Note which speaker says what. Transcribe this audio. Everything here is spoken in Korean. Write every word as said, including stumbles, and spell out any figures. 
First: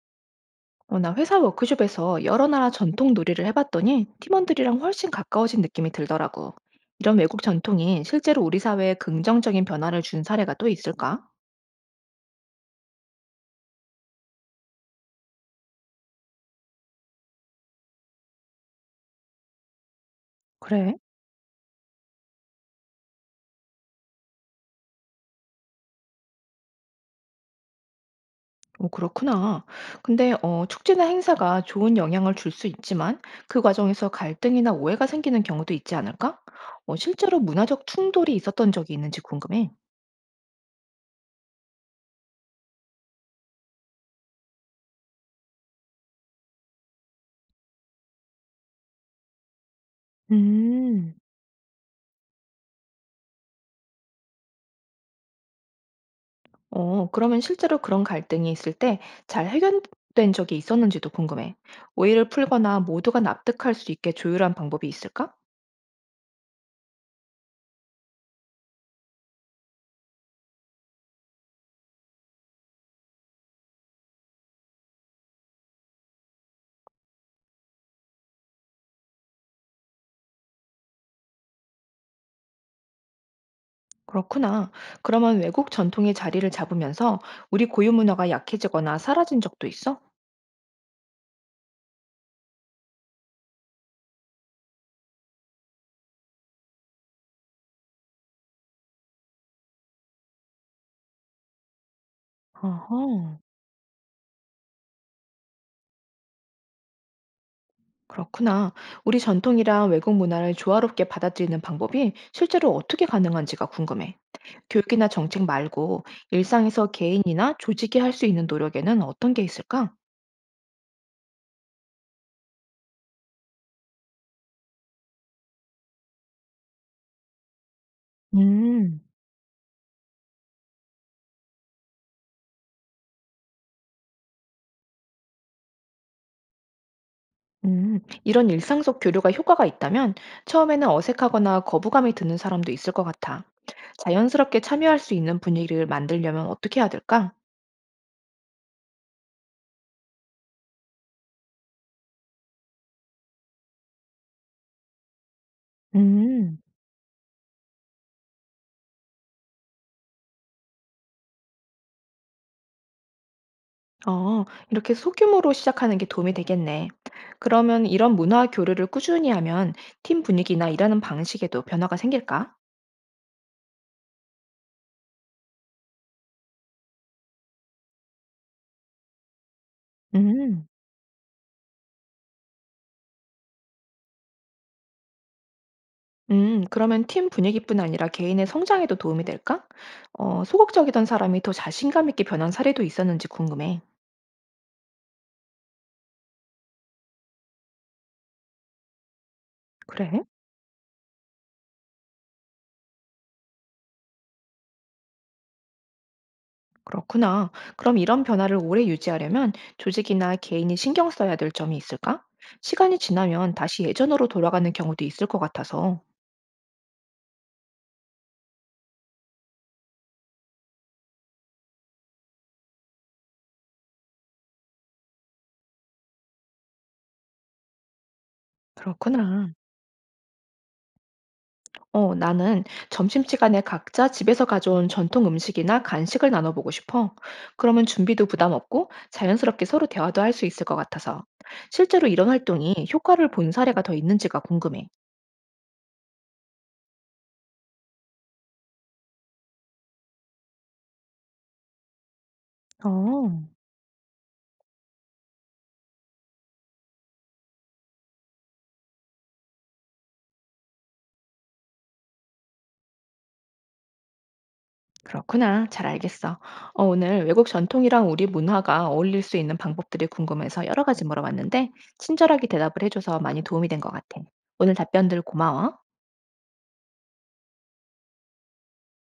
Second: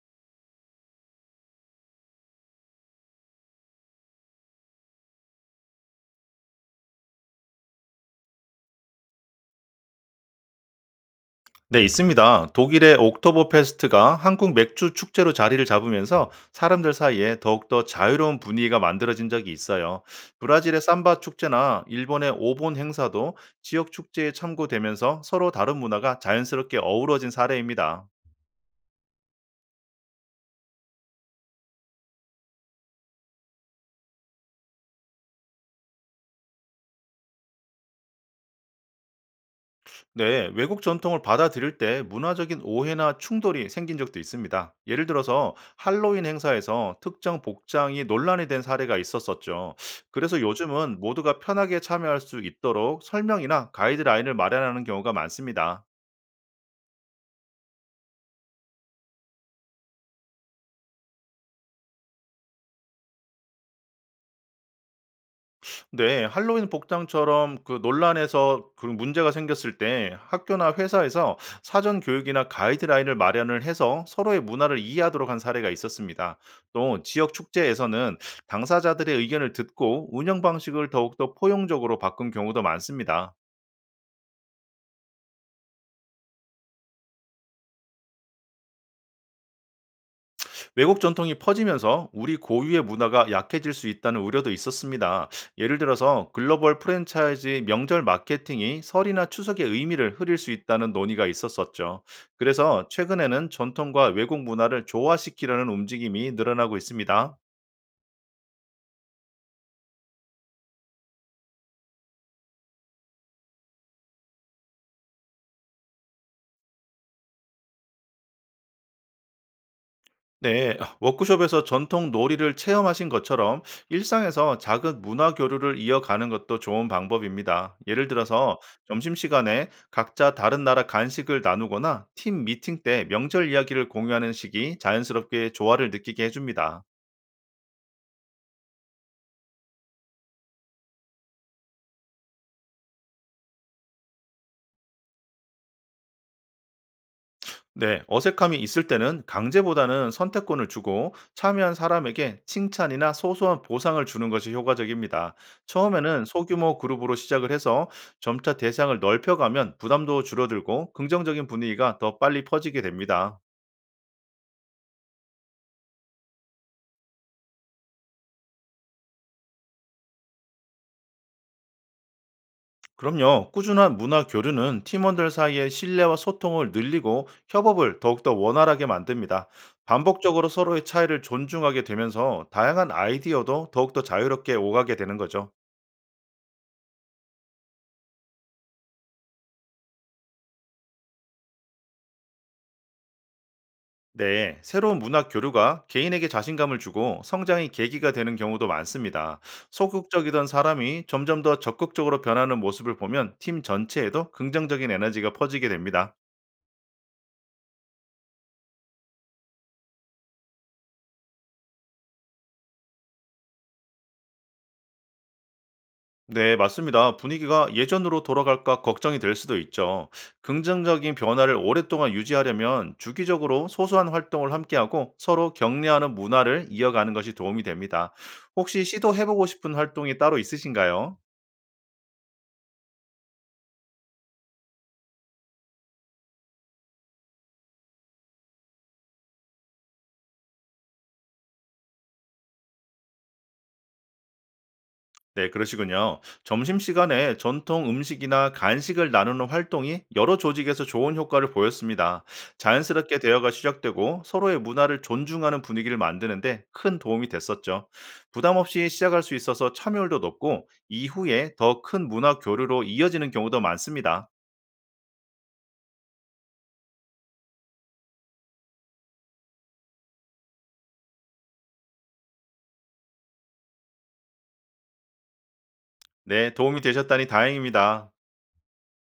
Speaker 1: 어, 나 회사 워크숍에서 여러 나라 전통 놀이를 해봤더니 팀원들이랑 훨씬 가까워진 느낌이 들더라고. 이런 외국 전통이 실제로 우리 사회에 긍정적인 변화를 준 사례가 또 있을까?
Speaker 2: 네, 있습니다. 독일의 옥토버 페스트가 한국 맥주 축제로 자리를 잡으면서 사람들 사이에 더욱더 자유로운 분위기가 만들어진 적이 있어요. 브라질의
Speaker 1: 그래?
Speaker 2: 삼바 축제나 일본의 오본 행사도 지역 축제에 참고되면서 서로 다른 문화가 자연스럽게 어우러진 사례입니다.
Speaker 1: 어, 그렇구나. 근데 어, 축제나 행사가 좋은 영향을 줄 수 있지만 그 과정에서 갈등이나 오해가 생기는 경우도 있지 않을까? 어, 실제로 문화적 충돌이 있었던 적이 있는지 궁금해.
Speaker 2: 네, 외국 전통을 받아들일 때 문화적인 오해나 충돌이 생긴 적도 있습니다. 예를 들어서 할로윈 행사에서 특정 복장이 논란이 된 사례가 있었었죠. 그래서 요즘은
Speaker 1: 음.
Speaker 2: 모두가 편하게 참여할 수 있도록 설명이나 가이드라인을 마련하는 경우가 많습니다.
Speaker 1: 어, 그러면 실제로 그런 갈등이 있을 때 잘 해결된 적이 있었는지도 궁금해. 오해를 풀거나 모두가 납득할 수 있게 조율한 방법이 있을까?
Speaker 2: 네. 할로윈 복장처럼 그 논란에서 그런 문제가 생겼을 때 학교나 회사에서 사전 교육이나 가이드라인을 마련을 해서 서로의 문화를 이해하도록 한 사례가 있었습니다. 또 지역 축제에서는 당사자들의 의견을 듣고 운영 방식을 더욱더 포용적으로 바꾼 경우도 많습니다.
Speaker 1: 그렇구나. 그러면 외국 전통의 자리를 잡으면서 우리 고유 문화가 약해지거나 사라진 적도 있어?
Speaker 2: 외국 전통이 퍼지면서 우리 고유의 문화가 약해질 수 있다는 우려도 있었습니다. 예를 들어서 글로벌 프랜차이즈 명절 마케팅이 설이나 추석의 의미를 흐릴 수 있다는 논의가 있었었죠. 그래서
Speaker 1: 어허,
Speaker 2: 최근에는 전통과 외국 문화를 조화시키려는 움직임이 늘어나고 있습니다.
Speaker 1: 그렇구나. 우리 전통이랑 외국 문화를 조화롭게 받아들이는 방법이 실제로 어떻게 가능한지가 궁금해. 교육이나 정책 말고 일상에서 개인이나 조직이 할 수 있는 노력에는 어떤 게 있을까?
Speaker 2: 네, 워크숍에서 전통 놀이를 체험하신 것처럼 일상에서 작은 문화 교류를 이어가는 것도 좋은 방법입니다. 예를 들어서
Speaker 1: 음.
Speaker 2: 점심시간에 각자 다른 나라 간식을 나누거나 팀 미팅 때 명절 이야기를 공유하는 식이 자연스럽게 조화를 느끼게 해줍니다.
Speaker 1: 음, 이런 일상 속 교류가 효과가 있다면 처음에는 어색하거나 거부감이 드는 사람도 있을 것 같아. 자연스럽게 참여할 수 있는 분위기를 만들려면 어떻게 해야 될까?
Speaker 2: 네, 어색함이 있을 때는 강제보다는 선택권을 주고 참여한 사람에게 칭찬이나 소소한 보상을 주는 것이 효과적입니다. 처음에는
Speaker 1: 음,
Speaker 2: 소규모 그룹으로 시작을 해서 점차 대상을 넓혀가면 부담도 줄어들고 긍정적인 분위기가 더 빨리 퍼지게 됩니다.
Speaker 1: 어, 이렇게 소규모로 시작하는 게 도움이 되겠네. 그러면 이런 문화 교류를 꾸준히 하면 팀 분위기나 일하는 방식에도 변화가 생길까?
Speaker 2: 그럼요, 꾸준한 문화 교류는 팀원들 사이의 신뢰와 소통을 늘리고 협업을 더욱더 원활하게 만듭니다. 반복적으로
Speaker 1: 음.
Speaker 2: 서로의 차이를 존중하게 되면서 다양한 아이디어도 더욱더 자유롭게 오가게 되는 거죠.
Speaker 1: 음, 그러면 팀 분위기뿐 아니라 개인의 성장에도 도움이 될까? 어, 소극적이던 사람이 더 자신감 있게 변한 사례도 있었는지 궁금해.
Speaker 2: 네, 새로운 문학 교류가 개인에게 자신감을 주고 성장의 계기가 되는 경우도 많습니다.
Speaker 1: 그래?
Speaker 2: 소극적이던 사람이 점점 더 적극적으로 변하는 모습을 보면 팀 전체에도 긍정적인 에너지가 퍼지게 됩니다.
Speaker 1: 그렇구나. 그럼 이런 변화를 오래 유지하려면 조직이나 개인이 신경 써야 될 점이 있을까? 시간이 지나면 다시 예전으로 돌아가는 경우도 있을 것 같아서.
Speaker 2: 네, 맞습니다. 분위기가 예전으로 돌아갈까 걱정이 될 수도 있죠. 긍정적인 변화를 오랫동안 유지하려면 주기적으로 소소한 활동을 함께하고 서로 격려하는 문화를 이어가는 것이 도움이 됩니다. 혹시 시도해보고
Speaker 1: 그렇구나.
Speaker 2: 싶은 활동이 따로 있으신가요?
Speaker 1: 어, 나는 점심시간에 각자 집에서 가져온 전통 음식이나 간식을 나눠보고 싶어. 그러면 준비도 부담 없고 자연스럽게 서로 대화도 할 수 있을 것 같아서. 실제로 이런 활동이 효과를 본 사례가 더 있는지가 궁금해.
Speaker 2: 네, 그러시군요. 점심시간에 전통 음식이나 간식을 나누는 활동이 여러 조직에서 좋은 효과를 보였습니다. 자연스럽게
Speaker 1: 어.
Speaker 2: 대화가 시작되고 서로의 문화를 존중하는 분위기를 만드는데 큰 도움이 됐었죠. 부담 없이 시작할 수 있어서 참여율도 높고 이후에 더 큰 문화 교류로 이어지는 경우도 많습니다.
Speaker 1: 그렇구나. 잘 알겠어. 어, 오늘 외국 전통이랑 우리 문화가 어울릴 수 있는 방법들이 궁금해서 여러 가지 물어봤는데, 친절하게 대답을 해줘서 많이 도움이 된 것 같아. 오늘 답변들 고마워.
Speaker 2: 네, 도움이 되셨다니 다행입니다.